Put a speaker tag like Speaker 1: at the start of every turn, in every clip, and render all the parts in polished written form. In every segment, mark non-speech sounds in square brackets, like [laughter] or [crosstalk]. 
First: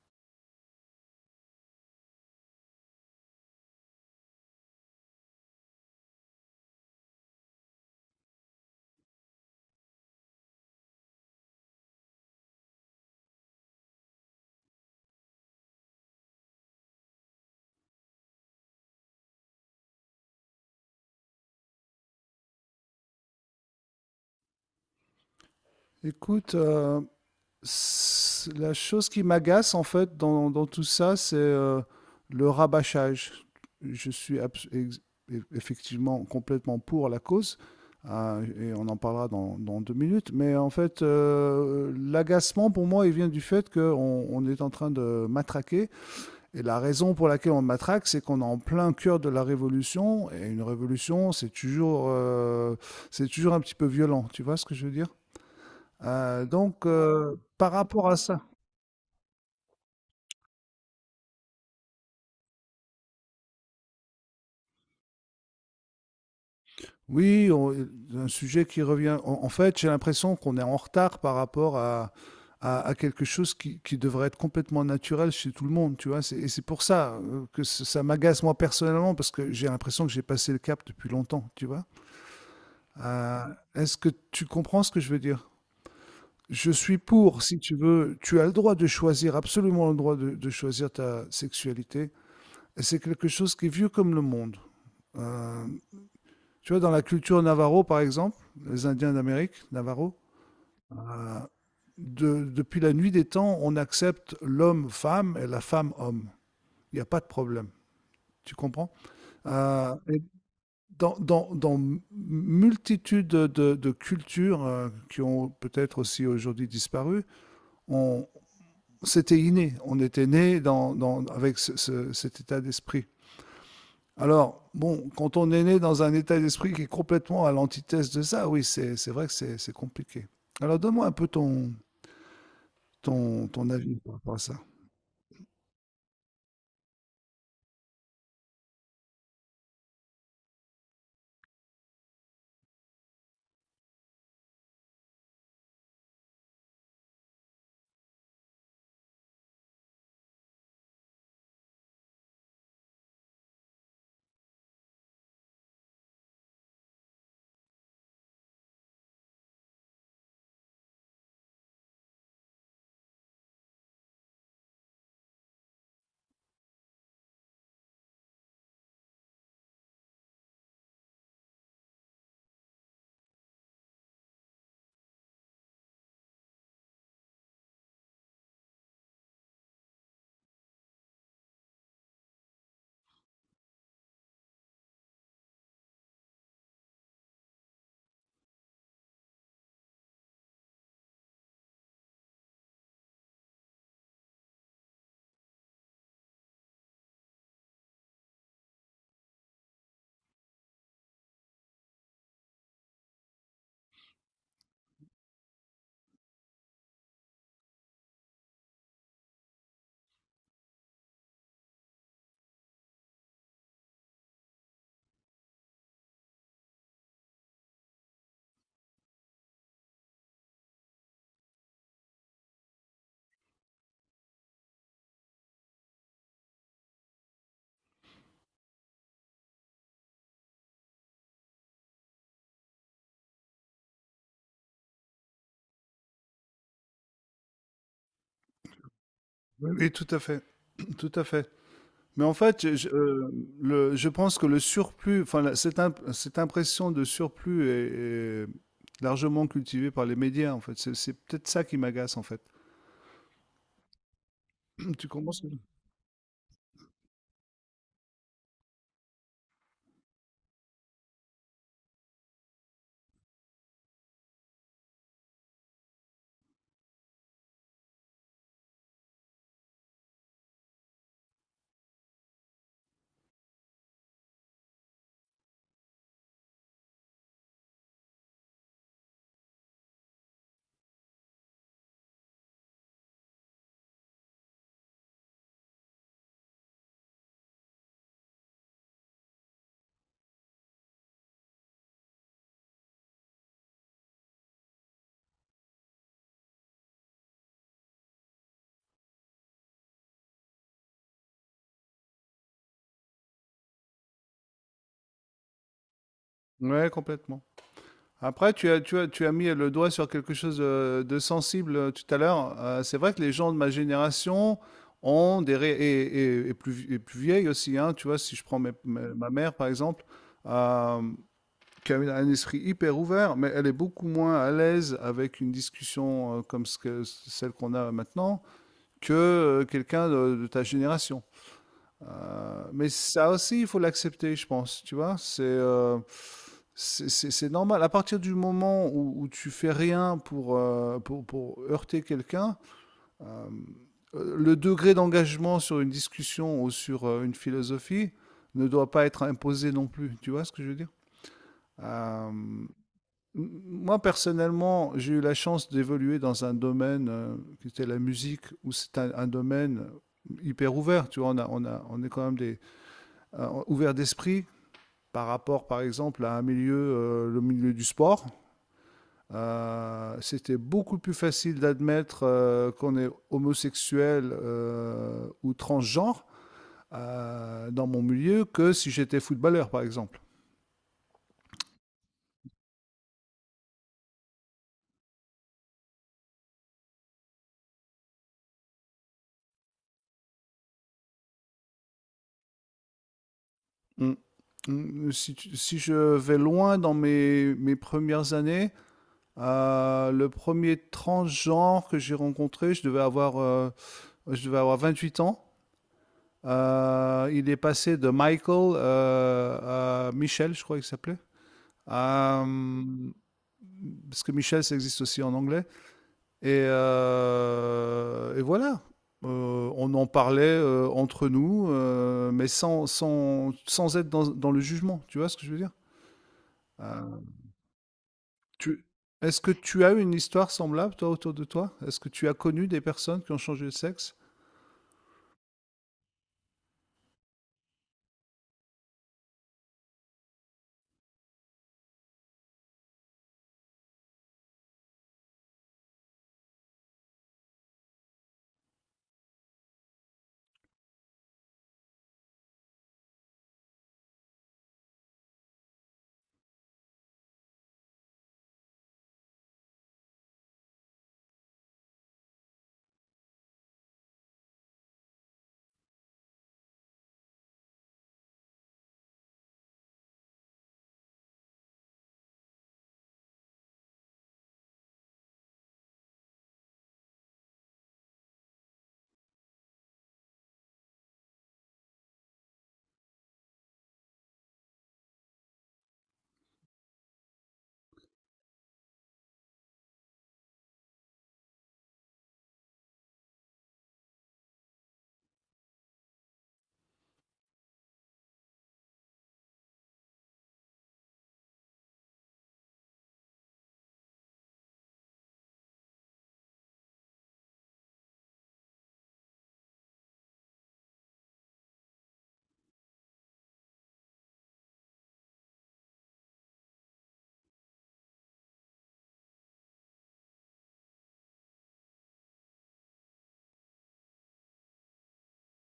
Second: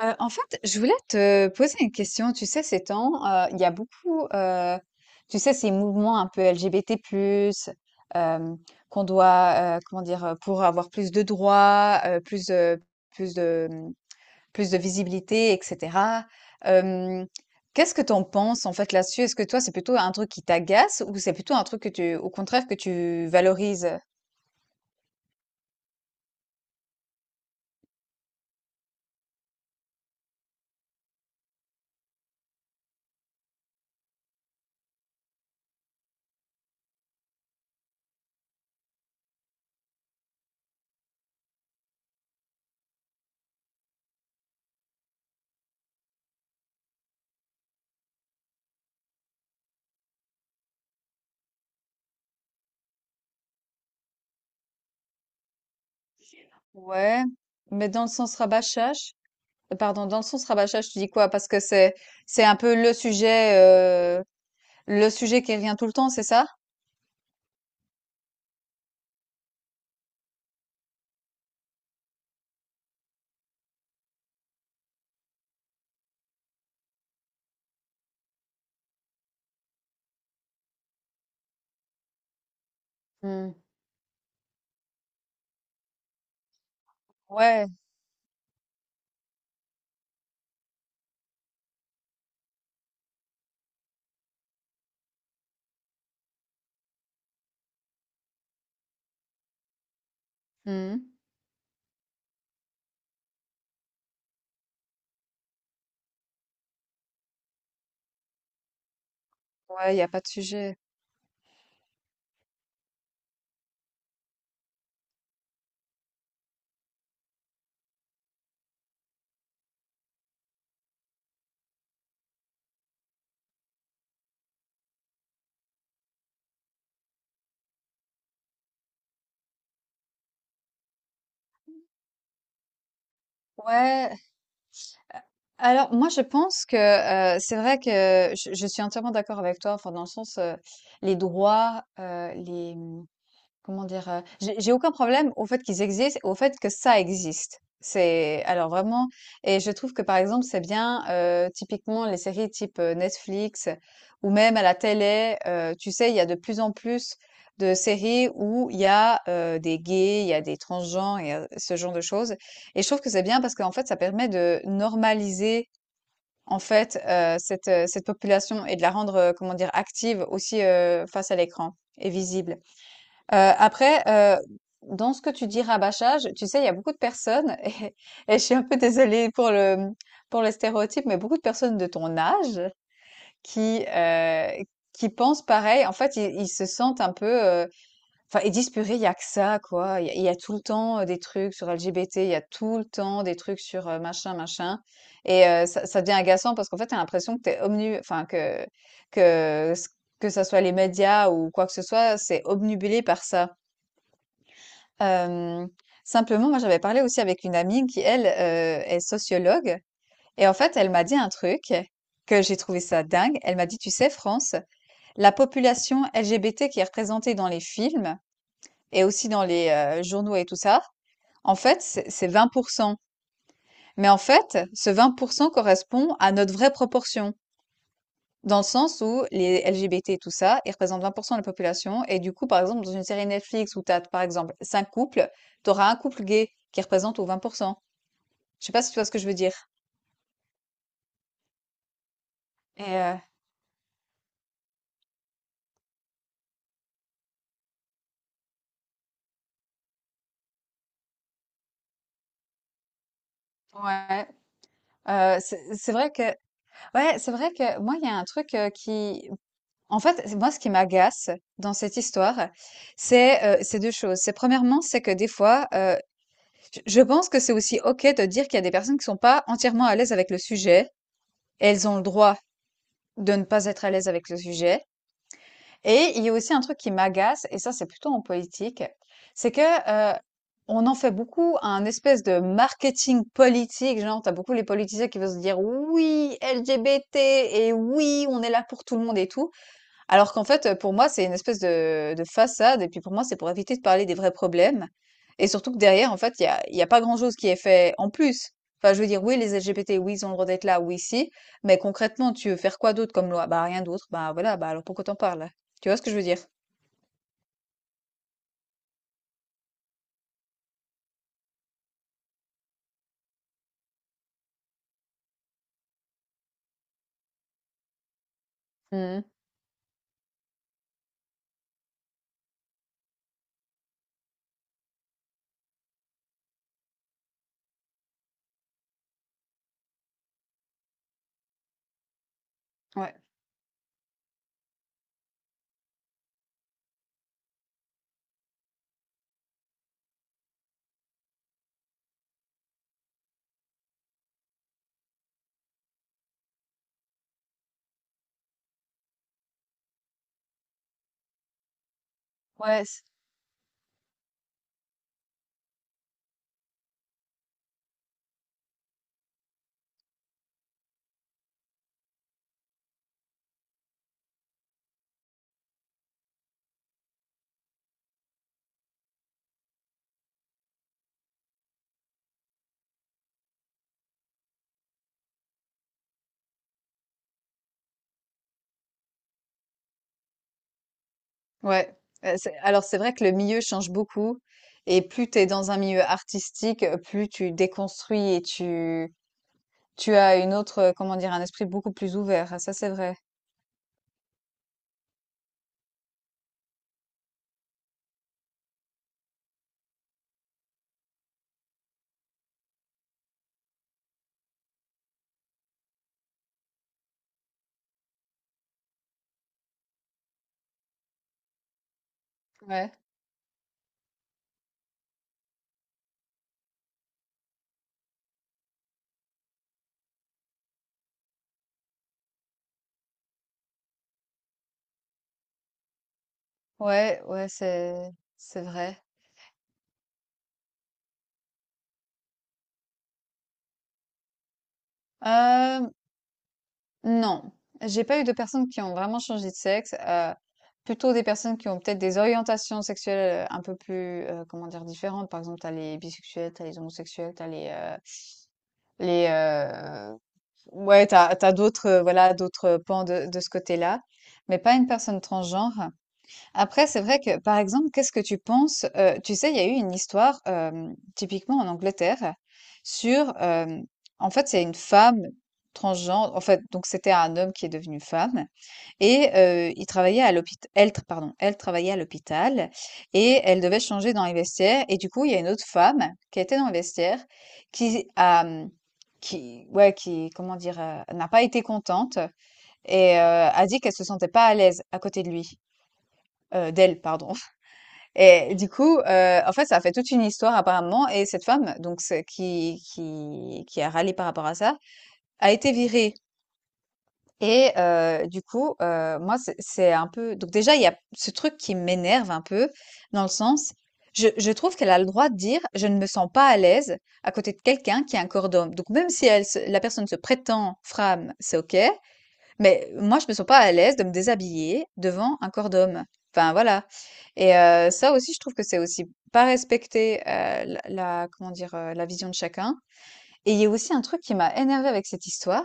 Speaker 1: En fait, je voulais te poser une question. Tu sais, ces temps, il y a beaucoup, tu sais, ces mouvements un peu LGBT+, hem, qu'on doit, comment dire? Pour avoir plus de droits, plus, plus de, mmh, plus de visibilité et cetera. Hem, Qu'est-ce que tu en penses, en fait, là-dessus? Est-ce que toi, c'est plutôt un truc qui t'agace ou c'est plutôt un truc que tu, au contraire, que tu valorises?
Speaker 2: Écoute, euh, la chose qui m'agace en fait dans tout ça, c'est le rabâchage. Je suis abs- ex- eff- Effectivement complètement pour la cause, et on en parlera dans deux minutes, mais en fait, l'agacement pour moi, il vient du fait qu'on on est en train de matraquer, et la raison pour laquelle on matraque, c'est qu'on est en plein cœur de la révolution, et une révolution, c'est c'est toujours un petit peu violent, tu vois ce que je veux dire?
Speaker 1: Ouais,
Speaker 2: Par
Speaker 1: mais dans
Speaker 2: rapport
Speaker 1: le
Speaker 2: à
Speaker 1: sens
Speaker 2: ça,
Speaker 1: rabâchage, pardon, dans le sens rabâchage, tu dis quoi? Parce que c'est un peu le sujet, le sujet qui revient tout le temps, c'est ça?
Speaker 2: oui, un sujet qui revient. En fait, j'ai l'impression qu'on est en retard par rapport à, à quelque chose qui devrait être complètement naturel chez tout le monde, tu vois. Et c'est pour ça que ça m'agace moi personnellement, parce que j'ai l'impression que j'ai passé le cap depuis longtemps, tu vois. Euh,
Speaker 1: Mmh.
Speaker 2: Est-ce que tu comprends ce que je veux dire? Je suis pour, si
Speaker 1: Ouais.
Speaker 2: tu veux, tu as le droit de choisir, absolument le droit de choisir ta sexualité. Et c'est quelque chose qui est vieux comme le monde. Euh, Tu vois, dans la culture navarro, par exemple, les Indiens d'Amérique, navarro,
Speaker 1: Mmh.
Speaker 2: euh, depuis la nuit des temps, on accepte l'homme-femme et la femme-homme. Il n'y a pas de problème. Tu comprends? Euh,
Speaker 1: Ouais, il y a pas
Speaker 2: et
Speaker 1: de sujet.
Speaker 2: multitude de, de cultures qui ont peut-être aussi aujourd'hui disparu, on, c'était inné. On était né avec cet état d'esprit. Alors, bon, quand on est né dans un état d'esprit qui est complètement à l'antithèse de ça, oui, c'est vrai que c'est compliqué. Alors donne-moi un peu ton ton avis par
Speaker 1: Ouais.
Speaker 2: rapport à ça.
Speaker 1: Alors moi je pense que, c'est vrai que je suis entièrement d'accord avec toi, enfin dans le sens, les droits, les, mmh comment dire? J'ai aucun problème au fait qu'ils existent, au fait que ça existe. C'est alors vraiment Et je trouve que, par exemple, c'est bien, typiquement les séries type, Netflix ou même à la télé, tu sais, il y a de plus en plus de séries où il y a, des gays, il y a des transgenres et ce genre de choses, et je trouve que c'est bien parce qu'en fait, ça permet de normaliser, en fait, cette population et de la rendre, comment dire? Active aussi, face à l'écran et visible. Après, dans ce que tu dis rabâchage, tu sais, il y a beaucoup de personnes [laughs] et je suis un peu désolée pour pour le stéréotype, mais beaucoup de personnes de ton âge qui, heu, qui pensent pareil. En fait, ils se sentent un peu, heu, enfin, ils disent: «Purée, il y a que ça, quoi. Il y a tout le temps, des trucs sur l' LGBT, il y a tout le temps des trucs sur, machin, machin». Et ça devient agaçant parce qu'en fait, t'as l'impression que t'es es omnu enfin, que que que ça soit les médias ou quoi que ce soit, c'est obnubilé par ça. Hem, Simplement, moi, j'avais parlé aussi avec une amie qui, elle, est sociologue, et en fait, elle m'a dit un truc que j'ai trouvé ça dingue. Elle m'a dit: «Tu sais, France, la population LGBT qui est représentée dans les films et aussi dans les, journaux et tout ça, en fait, c'est 20. Mais en fait, ce 20 correspond à notre vraie proportion, dans le sens où les LGBT et tout ça, ils représentent 20 de la population, et du coup, par exemple, dans une série Netflix où tu as, par exemple, cinq couples, tu auras un couple gay qui représente aux 20%». Je sais pas si tu vois ce que je veux dire.
Speaker 2: Oui, oui, tout à fait, tout à fait. Mais en fait,
Speaker 1: Et euh,
Speaker 2: je pense que le surplus, enfin, cette impression de surplus est largement cultivée par les médias, en fait. C'est peut-être ça qui m'agace, en fait.
Speaker 1: ouais.
Speaker 2: [clears throat] Tu commences?
Speaker 1: C'est vrai que, ouais, c'est vrai que moi il y a un truc, qui, en fait, moi ce qui m'agace dans cette histoire, c'est deux choses. C'est premièrement, c'est que des fois, je pense que c'est aussi OK de dire qu'il y a des personnes qui sont pas entièrement à l'aise avec le sujet et elles ont le droit de ne pas être à l'aise avec le sujet. Et il y a aussi un truc qui m'agace, et ça, c'est plutôt en politique, c'est que euh, on en fait beaucoup un espèce de marketing politique. Genre, t'as beaucoup les politiciens qui vont se dire oui, LGBT, et oui, on est là pour tout le monde et tout. Alors qu'en fait, pour moi, c'est une espèce de façade, et puis pour moi, c'est pour éviter de parler des vrais problèmes, et surtout que derrière, en fait, il y a pas grand chose qui est fait en plus. Enfin, je veux dire, oui, les LGBT, oui, ils ont le droit d'être là, oui, si, mais concrètement, tu veux faire quoi d'autre comme loi? Bah, rien d'autre. Bah, voilà, bah, alors pourquoi t'en parles? Tu vois ce que je veux dire?
Speaker 2: Ouais, complètement. Après, tu as mis le doigt sur quelque chose de sensible tout à l'heure. C'est vrai que les gens de ma génération ont des ré- et plus vieilles aussi, hein. Tu vois, si je prends
Speaker 1: Mmh.
Speaker 2: ma mère par exemple, euh, qui a un esprit hyper ouvert, mais elle est beaucoup moins à l'aise avec une discussion comme celle qu'on a maintenant que quelqu'un de ta génération. Mais
Speaker 1: Ouais.
Speaker 2: ça aussi, il faut l'accepter, je pense. Tu vois, c'est normal. À partir du moment où tu fais rien pour, pour heurter quelqu'un, euh, le degré d'engagement sur une discussion ou sur une philosophie ne doit pas être imposé non plus. Tu vois ce que je veux dire? Euh, m-
Speaker 1: Ouais, c
Speaker 2: Moi, personnellement, j'ai eu la chance d'évoluer dans un domaine qui était la musique, où c'est un domaine hyper ouvert. Tu vois, on est quand même des ouvert d'esprit par rapport, par exemple, à un milieu, le milieu du sport. C'était beaucoup plus facile d'admettre qu'on est homosexuel ou transgenre dans mon milieu que si j'étais footballeur, par exemple.
Speaker 1: ouais, c'est vrai que le milieu change beaucoup, et plus tu es dans un milieu artistique, plus tu déconstruis et tu as une autre, comment dire? Un esprit beaucoup plus ouvert, ça, c'est vrai.
Speaker 2: Mm. Mm. Si, si, je vais loin dans mes premières années, le premier transgenre que j'ai rencontré, je devais je devais avoir 28 ans. Il est passé de Michael à Michel, je crois qu'il s'appelait. Euh,
Speaker 1: Ouais,
Speaker 2: Parce que Michel, ça existe aussi en anglais. Et voilà. On en parlait entre nous, mais sans être dans le jugement. Tu vois ce que je veux dire? Euh,
Speaker 1: ouais, ouais, c'est
Speaker 2: tu,
Speaker 1: vrai.
Speaker 2: est-ce que tu as une histoire semblable, toi, autour de toi? Est-ce que tu as connu des personnes qui ont changé de sexe?
Speaker 1: Euh, non, j'ai pas eu de personnes qui ont vraiment changé de sexe. Plutôt des personnes qui ont peut-être des orientations sexuelles, un peu plus, comment dire, différentes. Par exemple, t'as les bisexuels, t'as les homosexuels, t'as les ouais, t'as d'autres, voilà, d'autres pans de ce côté-là, mais pas une personne transgenre. Après, c'est vrai que, par exemple, qu'est-ce que tu penses? Tu sais, il y a eu une histoire, typiquement en Angleterre sur, hem, en fait, c'est une femme transgenre, en fait, donc c'était un homme qui est devenu femme, et il travaillait à l'hôpital, elle tr pardon, elle travaillait à l'hôpital, et elle devait changer dans les vestiaires, et du coup, il y a une autre femme qui était dans les vestiaires qui a, mmh, qui ouais, qui, comment dire, n'a pas été contente et a dit qu'elle se sentait pas à l'aise à côté de lui, d'elle, pardon. Et du coup, en fait, ça a fait toute une histoire apparemment, et cette femme donc c'est qui a râlé par rapport à ça, a été virée. Et du coup, moi c'est un peu donc déjà il y a ce truc qui m'énerve un peu dans le sens, je trouve qu'elle a le droit de dire: «Je ne me sens pas à l'aise à côté de quelqu'un qui a un corps d'homme». Donc même si elle se la personne se prétend femme, c'est OK. Mais moi, je me sens pas à l'aise de me déshabiller devant un corps d'homme. Enfin, voilà. Et ça aussi, je trouve que c'est aussi pas respecter comment dire, la vision de chacun. Et il y a aussi un truc qui m'a énervée avec cette histoire,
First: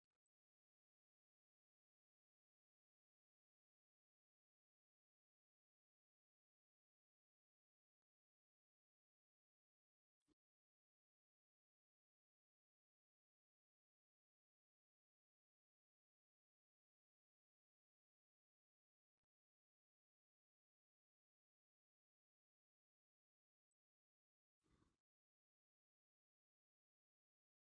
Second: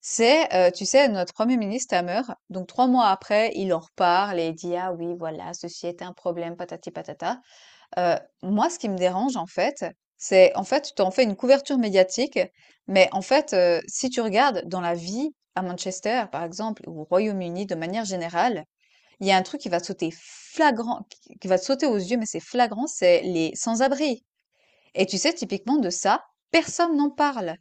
Speaker 1: c'est, tu sais, notre premier ministre Hammer, donc 3 mois après, il en reparle et il dit, ah oui, voilà, ceci est un problème, patati patata. Moi, ce qui me dérange, en fait, c'est en fait, tu t'en fais une couverture médiatique, mais en fait, si tu regardes dans la vie à Manchester, par exemple, ou au Royaume-Uni de manière générale, il y a un truc qui va te sauter aux yeux, mais c'est flagrant, c'est les sans-abri. Et tu sais, typiquement de ça, personne n'en parle.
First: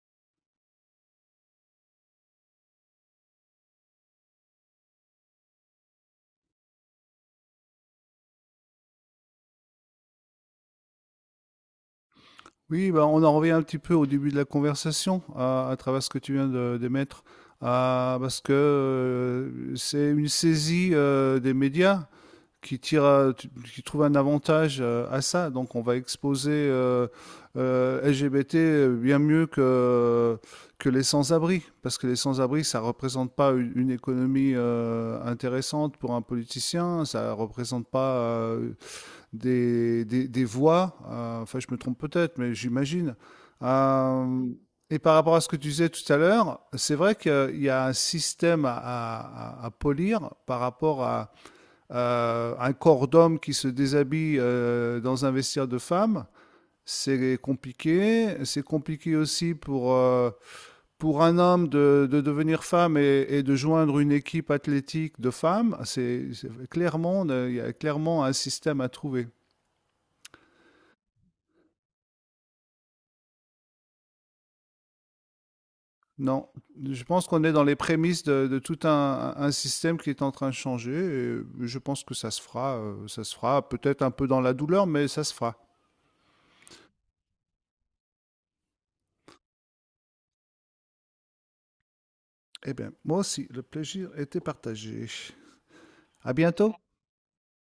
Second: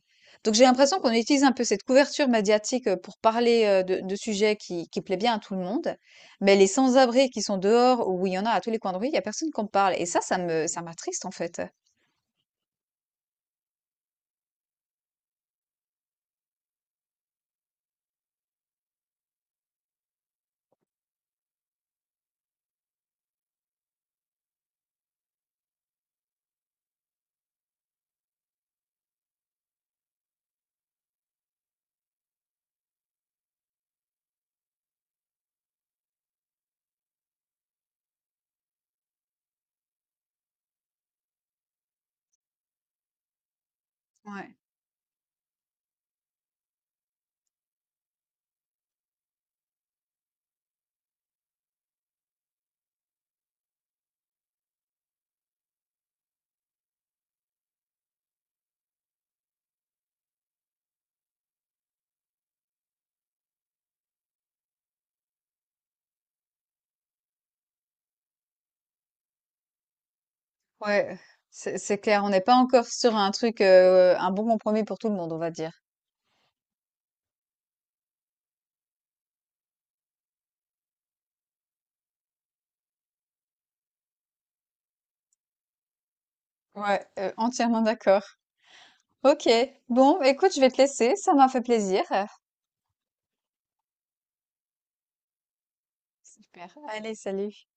Speaker 1: Donc j'ai l'impression qu'on utilise un peu cette couverture médiatique pour parler de sujets qui plaît bien à tout le monde, mais les sans-abri qui sont dehors, où il y en a à tous les coins de rue, il n'y a personne qui en parle. Et ça, ça m'attriste en fait.
Speaker 2: Oui, bah, on en revient un petit peu au début de la conversation, à travers ce que tu viens de d'émettre, parce que c'est une saisie des médias qui tire, qui trouve un avantage à ça. Donc, on va exposer LGBT bien mieux que les sans-abri, parce que les sans-abri, ça représente pas une économie intéressante pour un politicien, ça représente pas des voix, enfin je me trompe peut-être, mais j'imagine. Euh,
Speaker 1: Ouais,
Speaker 2: et par rapport à ce que tu disais tout à l'heure, c'est vrai qu'il y a un système à, polir par rapport à un corps d'homme qui se déshabille dans un vestiaire de femme. C'est compliqué. C'est compliqué aussi pour un homme de devenir femme et de joindre une équipe athlétique de femmes. Clairement, il y a clairement un système à trouver.
Speaker 1: ouais, c'est clair. On n'est pas encore sur un truc, un bon compromis pour tout le monde, on va dire.
Speaker 2: Non, je pense qu'on est dans les prémices de tout un système qui est en train de changer et je pense que ça se fera peut-être un peu dans la douleur, mais ça se fera.
Speaker 1: Ouais, entièrement d'accord. Ok. Bon, écoute, je vais te laisser. Ça m'a fait plaisir.
Speaker 2: Eh bien, moi aussi, le plaisir était partagé. À
Speaker 1: Super.
Speaker 2: bientôt.
Speaker 1: Allez, salut.